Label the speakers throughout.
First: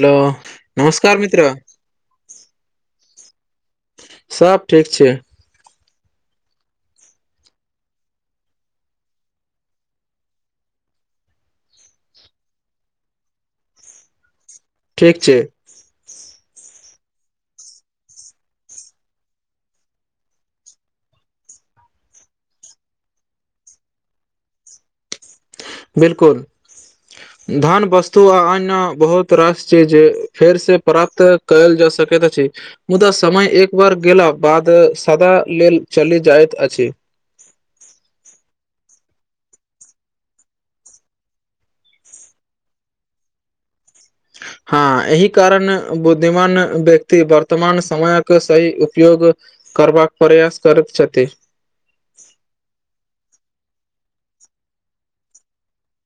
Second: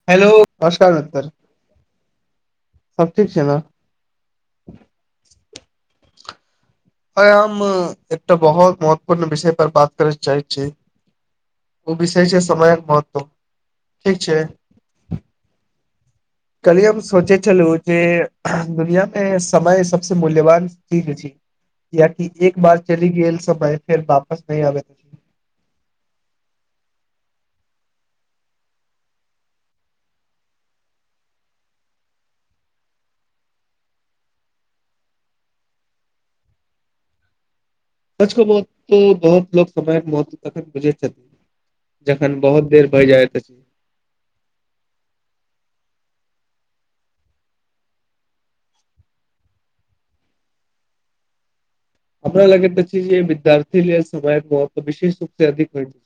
Speaker 1: Hello नमस्कार मितरअ
Speaker 2: सब ठीक छै ने
Speaker 1: सब ठीक छीये
Speaker 2: आ हम एकटा बहुत महत्वपूर्ण विषय पर बात करे चाहै छी ओ विषय छै समयक महत्व ठीक छै
Speaker 1: ठीक छै
Speaker 2: कलिये हम सोचे छलू जे दुनिया मे समय सबसे मूल्यवान चीज अछि कियेकि एक बार चलि गेल समय फेर वापस नहि आबे छै
Speaker 1: बिल्कुल धान वस्तु आ अन्य बहुत रास छै जे फेर से प्राप्त कयल जा सकैत अछि मुदा समय एक बार गेला बाद सदा लेल चलि जाइत अछि
Speaker 2: सच बहुत बहुत लोक समय के महत्व तखन बुझैत छथिन जखन बहुत देर भय जाय त अछि
Speaker 1: हँ एहि कारण बुद्धिमान व्यक्ति वर्तमान समयक सही उपयोग करबाक प्रयास करैत छथि
Speaker 2: अपना लग एकटा चीज ये विद्यार्थी लेल समय बहुत विशेष रूप से अधिक भेटतय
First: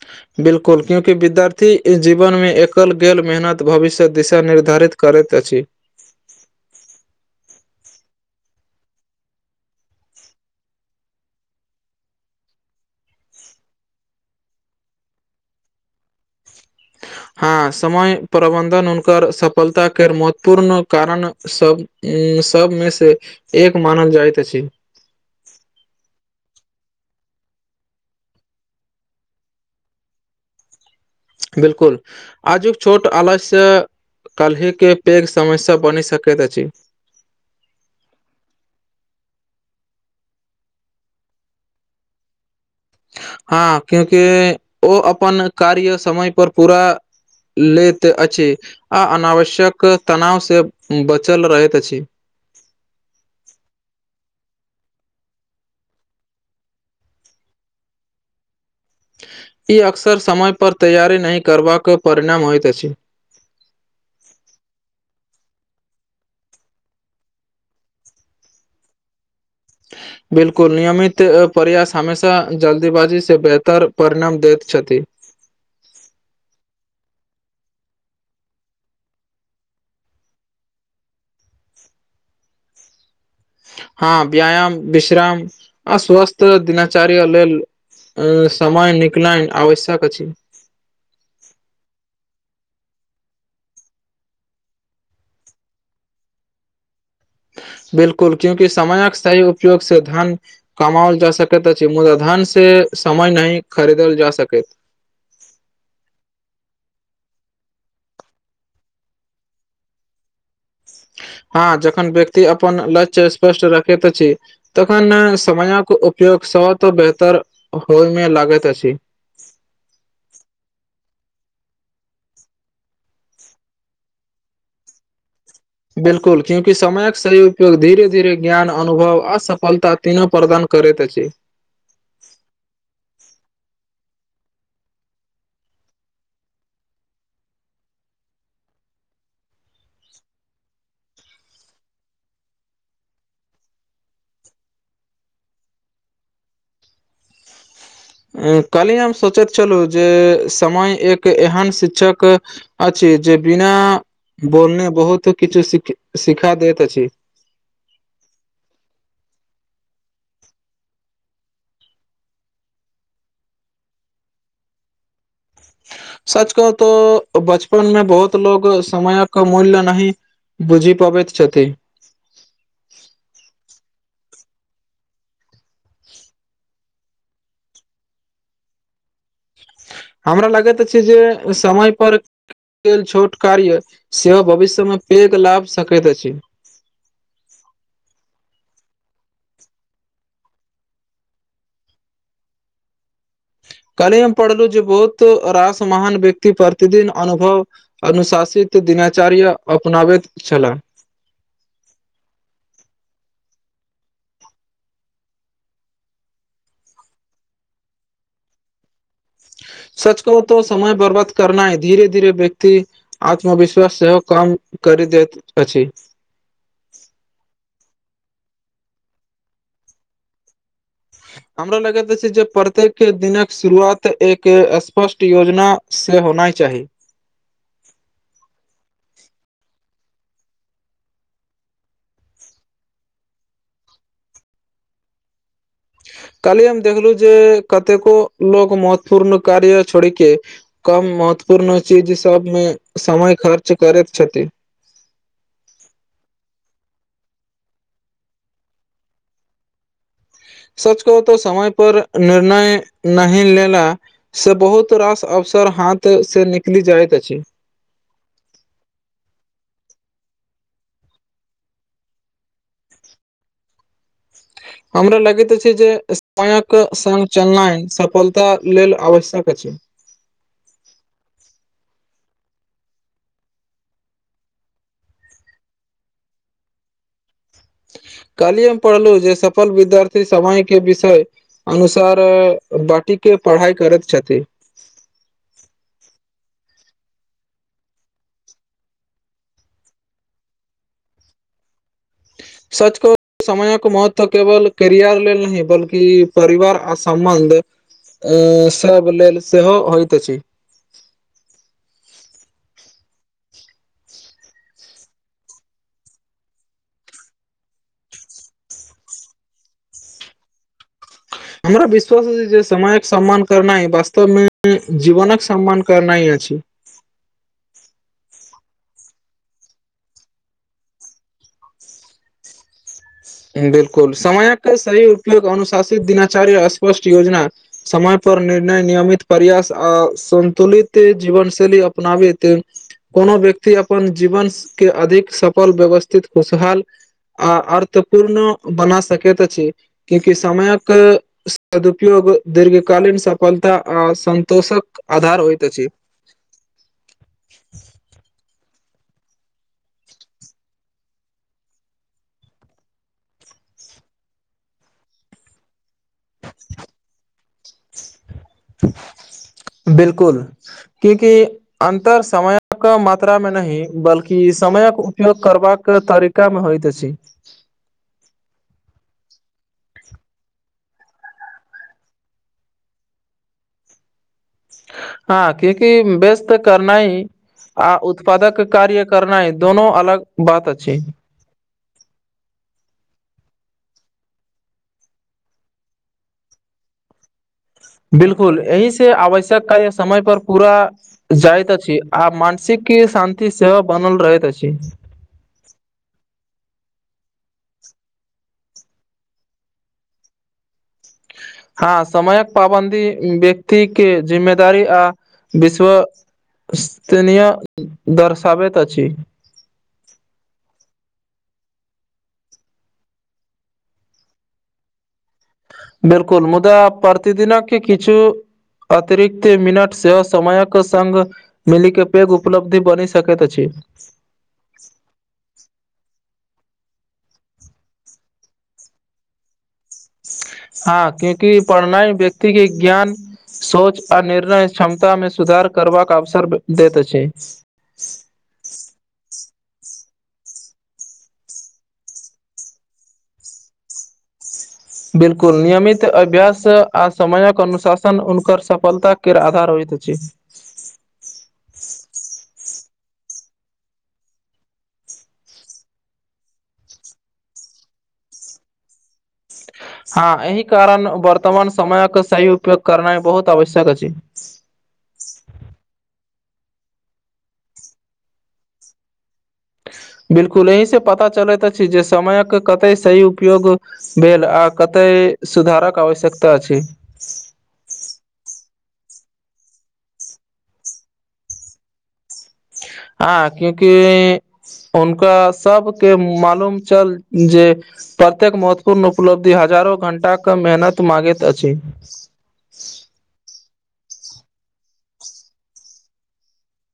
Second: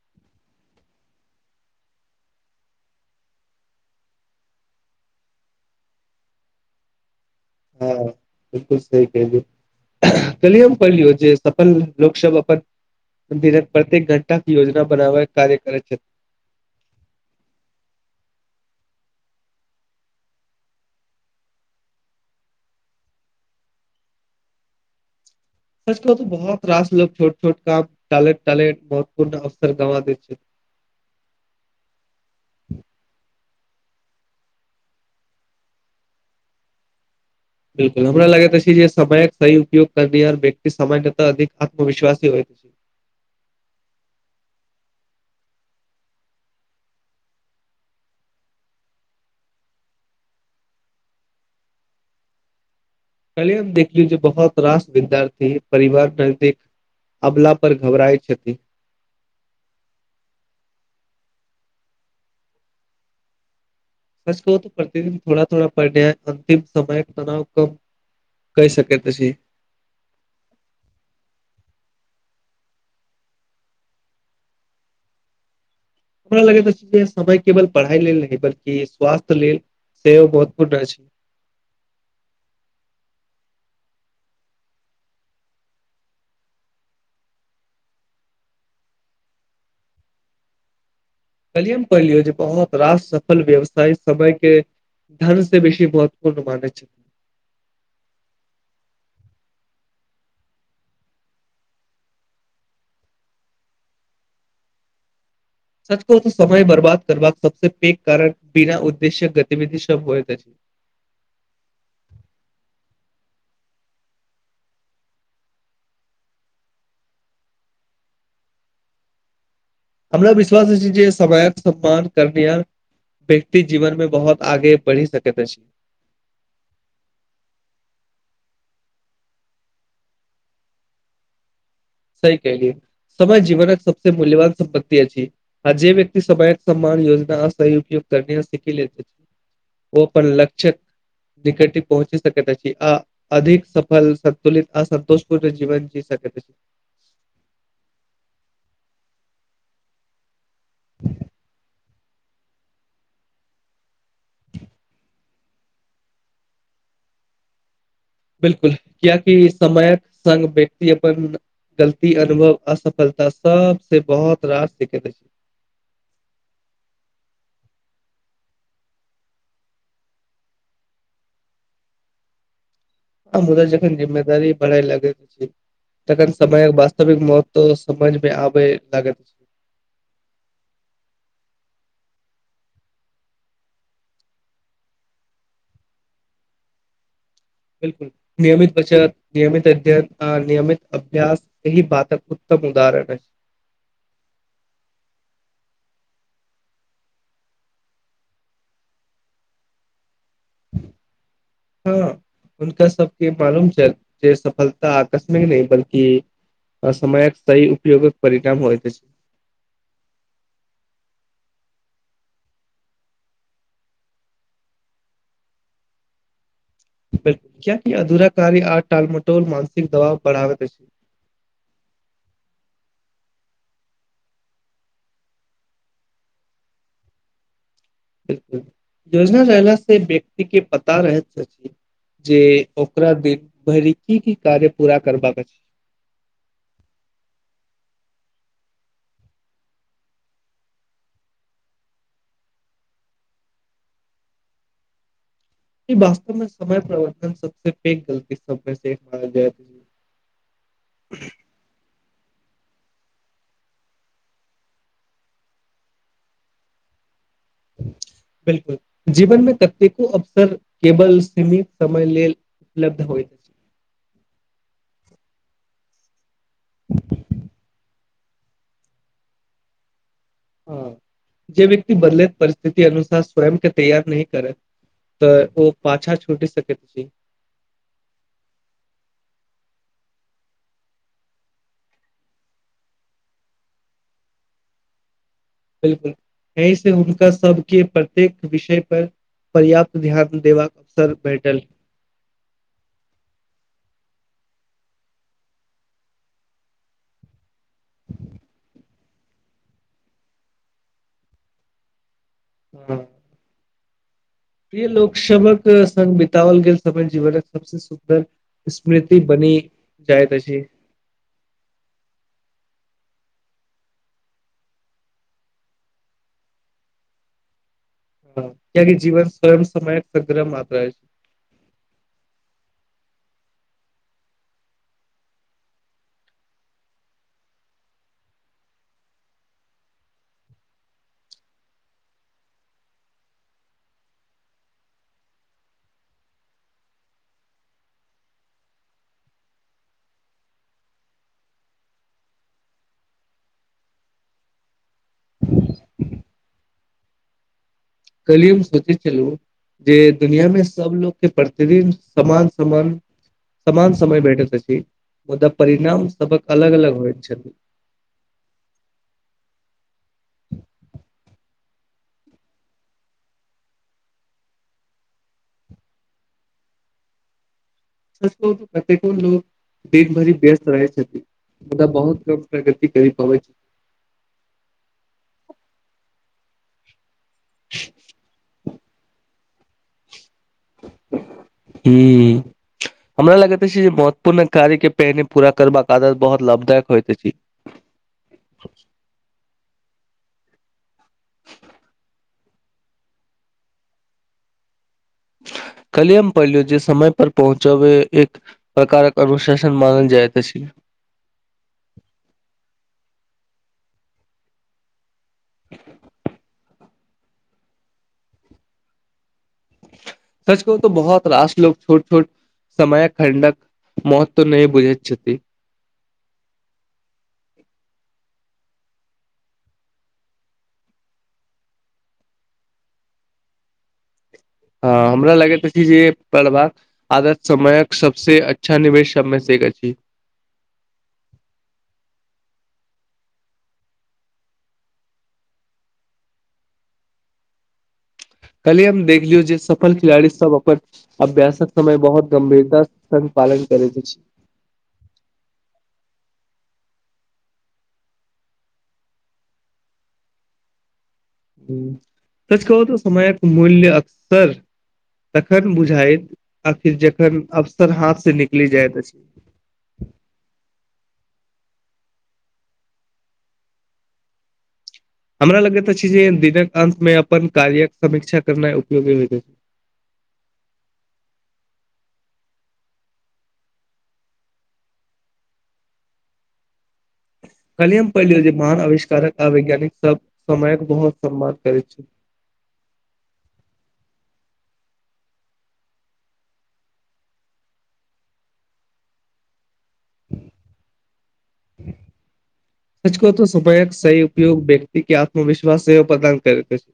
Speaker 1: [inaudible] बिल्कुल क्योकि विद्यार्थी जीवन मे एकल गेल मेहनत भविष्य दिशा निर्धारित करैत अछि
Speaker 2: हँ बिल्कुल सही केलु कलियो हम कहलियौ जे सफल लोक सब अपन दिनक प्रत्येक घंटा के योजना बनाबै कार्य करैत छथि
Speaker 1: हँ समय प्रबन्धन हुनकर सफलताक के महत्वपूर्ण कारण सब उम्म सबमे से एक मानल जाइत अछि
Speaker 2: सच कहू त बहुत रास लोक छोट छोट काम टालेत टालेत महत्वपूर्ण अवसर गवा देै छै
Speaker 1: बिल्कुल आजुक छोट आलस्य काल्हि के पैघ समस्या बनि सकैत अछि
Speaker 2: बिल्कुल हमरा लगैत छै जे समयक सही उपयग करनिहार व्यक्ति समय त अधिक आत्मविश्वास ही होय
Speaker 1: हँ क्योंकि ओ अपन कार्य समय पर पूरा लैत अछि आ अनावश्यक तनाव सँ बचल रहैत अछि
Speaker 2: कल हम देख लियौ जे बहुत रास विद्यार्थी परिवार से नजदीक अबला पर घबराय छथिन
Speaker 1: ई अक्सर समयपर तैयारी नहि करबाक परिणाम होइत अछि
Speaker 2: सच कहू त प्रतिदिन थोड़ा थोड़ा पढ़नियाय अन्तिम समय तनाव कम कहि सकैत अछि
Speaker 1: बिल्कुल नियमित प्रयास हमेशा जल्दीबाजी से बेहतर परिणाम दैत छथि
Speaker 2: हमरा लगैत अछि के समय केवल पढ़ाई लेल नहि बल्कि स्वास्थ्य लेल सेहो महत्वपूर्ण अछि
Speaker 1: हँ व्यायाम विश्राम अ स्वस्थ दिनचार्य लेल समय निकलइ आवश्यक अछि
Speaker 2: कल्हि हम पढ़लियौ बहुत रास सफल व्यवसायी समय के धन से बेसी महत्वपूर्ण मानै छै
Speaker 1: बिलकुल क्यूकि समयक सही उपयोग से धन कमाओल जा सकैत अछि मुदा धन से समय नहीं खरीदल जा सकैत
Speaker 2: सच कहू तऽ समय बर्बाद करबाक सबस पैघ कारण बिना उद्देश्यक गतिविधि सब होयत अछि
Speaker 1: हँ जखन व्यक्ति अपन लक्ष्य स्पष्ट रखैत अछि तखन समयक उपयोग सब तऽ बेहतर होइ मे लागैत अछि
Speaker 2: हमरा विश्वास अछि जे समयक सम्मान करनिहार व्यक्ति जीवन में बहुत आगे बढ़ी सकैत अछि
Speaker 1: बिलकुल क्यूकि समयक सही उपयोग धीरे धीरे ज्ञान अनुभव अ सफलता तीनो प्रदान करैत अछि
Speaker 2: सही कल्हियै समय जीवन सबस मूल्यवान सम्पत्ति अछि आ जे व्यकि समयक सम्मान योजना सही उपयोग कर नाइ सीखी लेत अछि ओ अपन लक्ष्यक निकट पहुँची सकैत अछि आ अधिक सफल सन्तुलित अ सन्तोष पूर्ण जीवन जी सकैत अछि
Speaker 1: काल्हि हम सोचैत छलहुँ जे समय एक एहन शिक्षक अछि जे बिना बोलने बहुतो किछु शिखा दैत अछि
Speaker 2: बिलकुल कियाकि समयक संग व्यक्ति अपन गलती अनुभव असफलता सबसे बहुत रास सिखैत अछि
Speaker 1: सच कहु तो बचपन मे बहुत लोग समयक मूल्य नहि बुझि पबैत छथि
Speaker 2: मुद्दा जखन जिम्मेदारी बढ़ा लगैत अछि तखन समयक वास्तविक महोत तऽ समझ मे आबे लागत अछि
Speaker 1: हमरा लागैत अछि जे समय पर लेल छोट कार्य सेहो भविष्यमे पैघ लाभ सकैत अछि
Speaker 2: बिलकुल नियमित बचत नियमित अध्ययन अ नियमित अभ्यस ऐही बातक उत्तम उदाहरण अछि
Speaker 1: कल्हि हम पढ़लहु जे बहुत रास महान व्यक्ति प्रतिदिन अनुभव अनुशासित दिनाचार्य अपनाबैत छलाह
Speaker 2: हँ हुनका सबके मालूम छैल जे सफलता आकस्मिक नहि बल्कि आ समयक सही उपयोगक परिणाम होइत अछि
Speaker 1: सच कहु तो समय बर्बाद करनाए धीरे धीरे व्यक्ति आत्मविश्वास सेहो काम करि देैत अछि
Speaker 2: [unintelligible] कियाकि अधूरा कार्य आ टालमटोल मानसिक दबाव बढ़ावैत अछि
Speaker 1: [inaudible] हमरा लगैत अछि जे प्रत्येक दिनक शुरुआत एक स्पष्ट योजना से होनाय चाही
Speaker 2: बिलकु योजना रहलास से व्यक्ति के पता रहैत अछि जे ओकरा दिन भरिकी की कार्य पूरा करबाका अछि
Speaker 1: काल्हि हम देखलहु जे कतेको लोक महत्वपूर्ण कार्य छोड़ि के कम महत्वपूर्ण चीज सबमे समय खर्च करैत छथि
Speaker 2: ई वास्तव मे समय परिवर्तन सबसे पैघ गलती सब मे से एक मानल अछि
Speaker 1: सच कहु तो समय पर निर्णय नहि लेना से बहुत रास अवसर हाथ से निकलि जाइत अछि
Speaker 2: बिलकुल जीवनमे कतेको अवसर केवल सीमित समय लेल। उलब्ध होइत अछि
Speaker 1: हमरा लगित अछि जे सयक संग चलना सफल। त लेल आवश्यक अछि।
Speaker 2: हँ जे व्यक्ति बदलैत परिस्थिति अनुसार स्वयं के तैयार नैह करैत। तऽ ओ पाछा छूटि सकैत छै।
Speaker 1: कार्बी हम पढ़लु जे सफल विद्यार्थी समय के विषय। अनुसार बाटी के पढ़ाई करैत छथि।
Speaker 2: बिलकुल एहि से हुनका सबके प्रत्येक विषय पर। पर्याप्त ध्यान देबाक अवसर भेटल।
Speaker 1: सच कहु समयक महत्व केवल करियर लेल नहि बल्कि परिवार आ सम्बन्ध। अ सब लेल सेहो होइत अछि
Speaker 2: हॅं प्रिय लोक सभक संग बितओल गेल समय जीवनक सबसे सुन्दर। स्मृति बनी जाइत अछि
Speaker 1: हमरा विश्वास अछि जे समयक सम्मान करनै वास्तव मे जीवनक के सम्मान करनै अछि।
Speaker 2: ह कियक जीवन स्वयं समयक सग्रम मात छै।
Speaker 1: बिलकुल समयक सही उपयोग अनुशासित दिनाचार्य स्पष्ट योजना। समय पर निर्णय नियमित प्रयास आ सन्तुलित जीवनशैली अपनाबैत। कोनो व्यक्ति अपन जीवन के अधिक सफल व्यवस्थित खुशहाल। आ अर्थपूर्ण बना सकैत अछि क्यूकि समयक सदपयोग दीर्घ कालीन सफलता आ संन्तोषक आधार होइत अछि
Speaker 2: कलिय हम सोचै छलु जे दुनिया में सबलोग के प्रतिदिन समान समान। समान समय भेटैत अछि मुदा परिणाम सबक अलग-अलग होइत छल।
Speaker 1: बिलकुल क्याकि। अन्तर समयक मात्रा मे नहि बल्कि समयक उपयोग करबाक तरी का मे होइत अछि
Speaker 2: सच कहु तऽ कतेको लोक देभरि व्यस्त रहै छथि मुदा बहुत कम प्रगति करि पाबै छै
Speaker 1: हँ कियाकि व्यस्त करनै आ उत्पादक कार्य करनै दोनो अलग बात अछि
Speaker 2: हुॅं हमरा लगैत अछि जे महत्वपूर्ण कार्य के पहिने पूरा करबाक आदत बहुत लाभदायक होइत अछि
Speaker 1: बिलकुल अहि से आवश्यक कार्य समय पर पूरा जाइत अछि आ मानसिक शान्ति सेहो बनल रहैत अछि
Speaker 2: कली हम परलौ जे समय पर पहुँचाबै ए प्रकारक अनुशासन मानल जाइत अछि
Speaker 1: हँ समयक पाबन्दी व्यक्ति के जिम्मेदारी आ विश्व -स्तनीय दर्शाबैत अछि
Speaker 2: सच कहु तो बहुत रास लो छोट छोट समय खंडक मत्व नै बुझैत छथि
Speaker 1: बिलकुल मुदा प्रति दिनक कि किछु अतिरिक्त मिनटसँ सेहो समयक संग मिली के पैघ उपलब्धि बनी सकैत अछि
Speaker 2: हँ हमरा लगैत अछि जे पढ़बाक आदत समयक सबसे अच्छा निवेश सब मे से एक अछि
Speaker 1: हँ क्यूंकि पढ़नाइ व्यक्ति के ज्ञान सोच आ निर्णय क्षमता मे सुधार करबाक अवसर दैत अछि
Speaker 2: कल्हि हम देखलियौ जे सफल खिलाड़ी सब अपन अभ्यासक समय बहुत गंभीरता संग पालन करैत अछि
Speaker 1: बिलकुल नियमित अभ्यास आ समयक अनुशासन उनकर सफलताके आधार होइत अछि
Speaker 2: हू सच कहू त समयक मूल्य अक्सर तखन बुझायइत आखिर जखन अवसर हाथ से निकलि जाइत अछि
Speaker 1: हँ एहि कारण बर्तमान समयक सही उपयोग करना बहुत आवश्यक अछि
Speaker 2: हमरा लगैत अछि जे दिनक अंत मे अपन कार्यक समीक्षा करनाइ उपयोगी होइत अछि
Speaker 1: बिलकुल एहि से पता चलैत अछि जे समयक कते सही उपयोग भेले आ कते सुधारक आवश्यकता अछि
Speaker 2: कल्हि हम पहिलियं जे महान अविष्कारक आ वैज्ञानिक सब समयक बहुत सम्माना करैत छली
Speaker 1: हँ क्यूकि हुनका सबके मालूम चल जे प्रत्येक महत्वपूर्ण उपलब्धि हजारो घंटाके मेहनत माँगैत अछि
Speaker 2: सच कहू तऽ समयक सही उपयोग व्यक्ति के आत्मविश्वास सेहो प्रदान करैत अछि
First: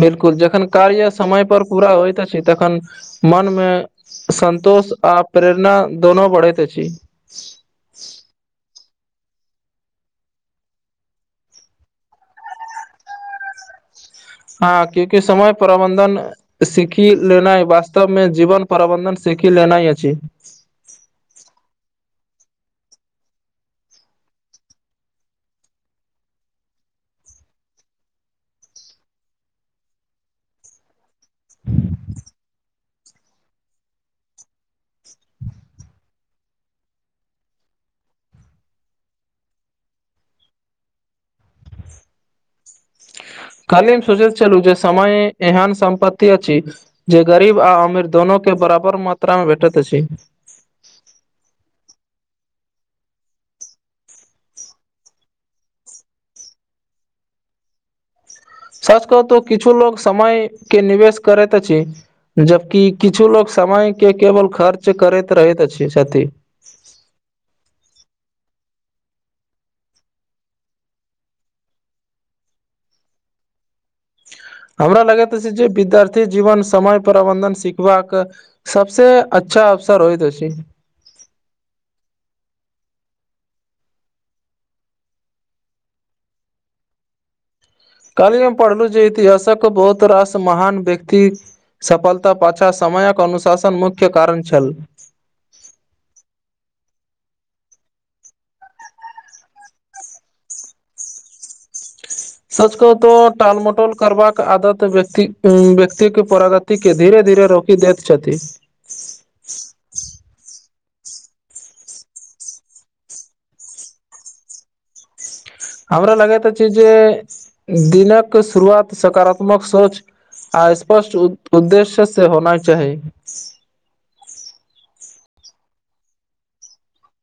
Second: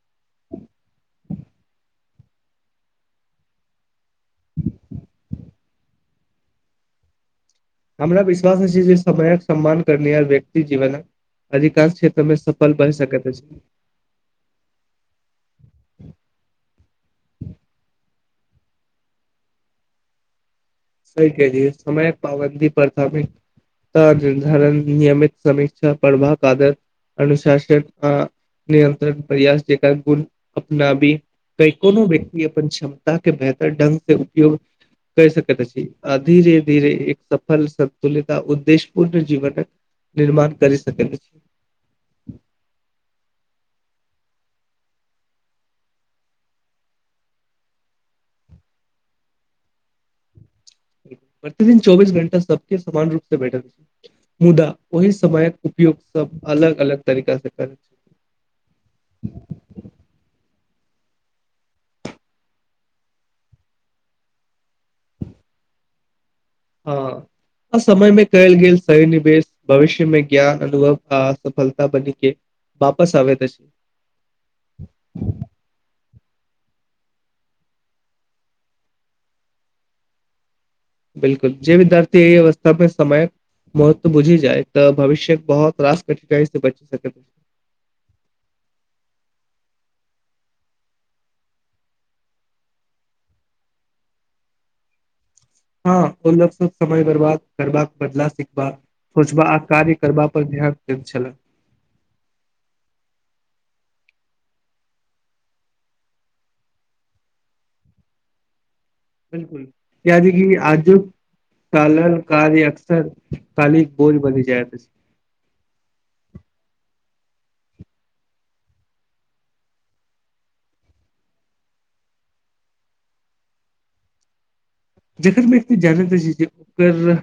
Speaker 1: बिलकुल जखन कार्य समय पर पूरा होइत अछि तखन मन मे संन्तोष आ प्रेरणा दोनो बढ़ेते अछि
Speaker 2: हमरा विश्वास अछि जे समयक सम्मान करनीहार व्यक्ति जीवनक अधिकंश क्षेत्र में सफल बन सकैत अछि
Speaker 1: हँ क्यूकि समय प्रबंधन सीखि लेनाइ वास्तव मे जीवन प्रबन्धन सीखि लेनाइ अछि
Speaker 2: सही कल्हिए समय पाबंदी परथमी ता निर्धारण नियमित समीक्षा प्रभाव आदर अनुशासन आ नियन्त्रण प्रयास जेकाँ गुण अपनाबी तै कोनो व्यक्ति अपन क्षमता के बेहतर ढंग से उपयोग कय सकै त अछि अ धीरे धीरे एक सफल सन्तुलित उद्देश पूर्ण जीवनक निर्माण करी सकैत अछि
Speaker 1: काल्हि हम सोचैत छेलु जे समय एहन सम्पति अछि जे गरीब आ अमीर दोनो के बराबर मात्रा मे भेटैत अछि
Speaker 2: प्रतिदिन चौबीस घंटा सबके समान रूप सऽ भेटत मुद्दा ओहि समयक उपयोग सब अलग अलग तरीका स करे
Speaker 1: सच कहु तो किछु लोग समय के निवेश करैत अछि जबकि किछु लोग समय के केवल खर्च करैत रहैत अछि छथि
Speaker 2: हँ समय मे कयल गेल सही निवेश भविष्यमे ज्ञान अनुभव आ सफलता बनि के वापस आबैत अछि
Speaker 1: हमरा लगैत अछि जे विद्यार्थी जीवन समय प्रबन्धन सिखबाक सबसे अच्छा अवसर होइत अछि
Speaker 2: बिल्कुल जे विद्यार्थी एहि अवस्था मे समय महत्व बुझी जाय तऽ भविष्य बहुत रास कठिनाइ से बची सकैत अछि
Speaker 1: काल्हि हम पढ़लु जे इतिहासक बहुत रास महान व्यक्ति सफलता पाछा समयक अनुशासन मुख्य कारण छल
Speaker 2: हँ ओ लोक सब समय बरबाद करबाक बदला सिखबाक खोचबा आ कार्य करबा पर ध्यान दैत छलए
Speaker 1: सच कहु तो टालमटोल करबाक आदत व्यक्ति उ व्यक्ति के प्रगत ती के धीरे धीरे रोकि दैत छथि
Speaker 2: बिल्कुल यादि कि आजु काल्हन कार्य अकसर काली बोझ बनी जैत अछि
Speaker 1: हमरा लगैत अछि जे दिनक शुरुआत सकारात्मक सोच आ स्पष्ट उ उद्देश्य से होनाइ चाही
Speaker 2: जेखन व्यक्ति जनैत अछी जे ओकर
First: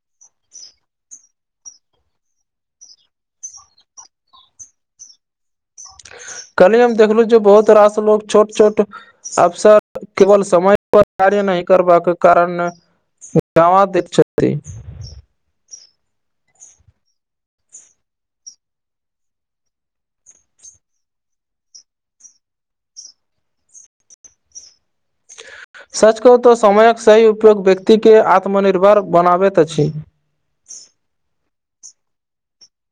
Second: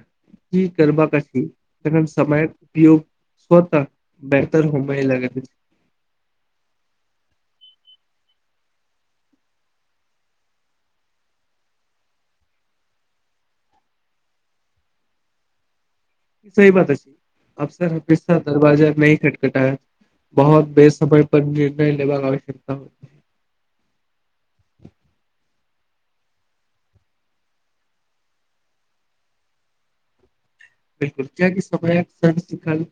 Speaker 2: की करबाक अछि तखन समयक उपयोग कऽ क बेतर होबइ लगैत अछि [unintelligible]
Speaker 1: कल्हि हम देखलु जे बहुत रास लोग छोट छोट अवसर केवल समय पर कार्य नहि करबाक कारण [unintelligible] दै छथि
Speaker 2: सही बात अछी अवसर हमेशा दरवाजा नहि खटखटाया बहुत बे समय पर निर्णय लेबाक आवश्यकता होत
Speaker 1: सच कहू तोऽ समयक सही उपयोग व्यक्ति के आत्मनिर्भर बनाबैत अछि
Speaker 2: बिल्कुल कियाकि समयक शब्द सिखल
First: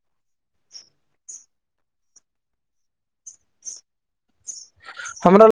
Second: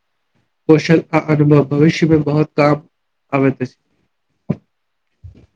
Speaker 2: कौशल आ अनुभव भविष्य मे बहुत काम आबैत अछि
Speaker 1: हमरा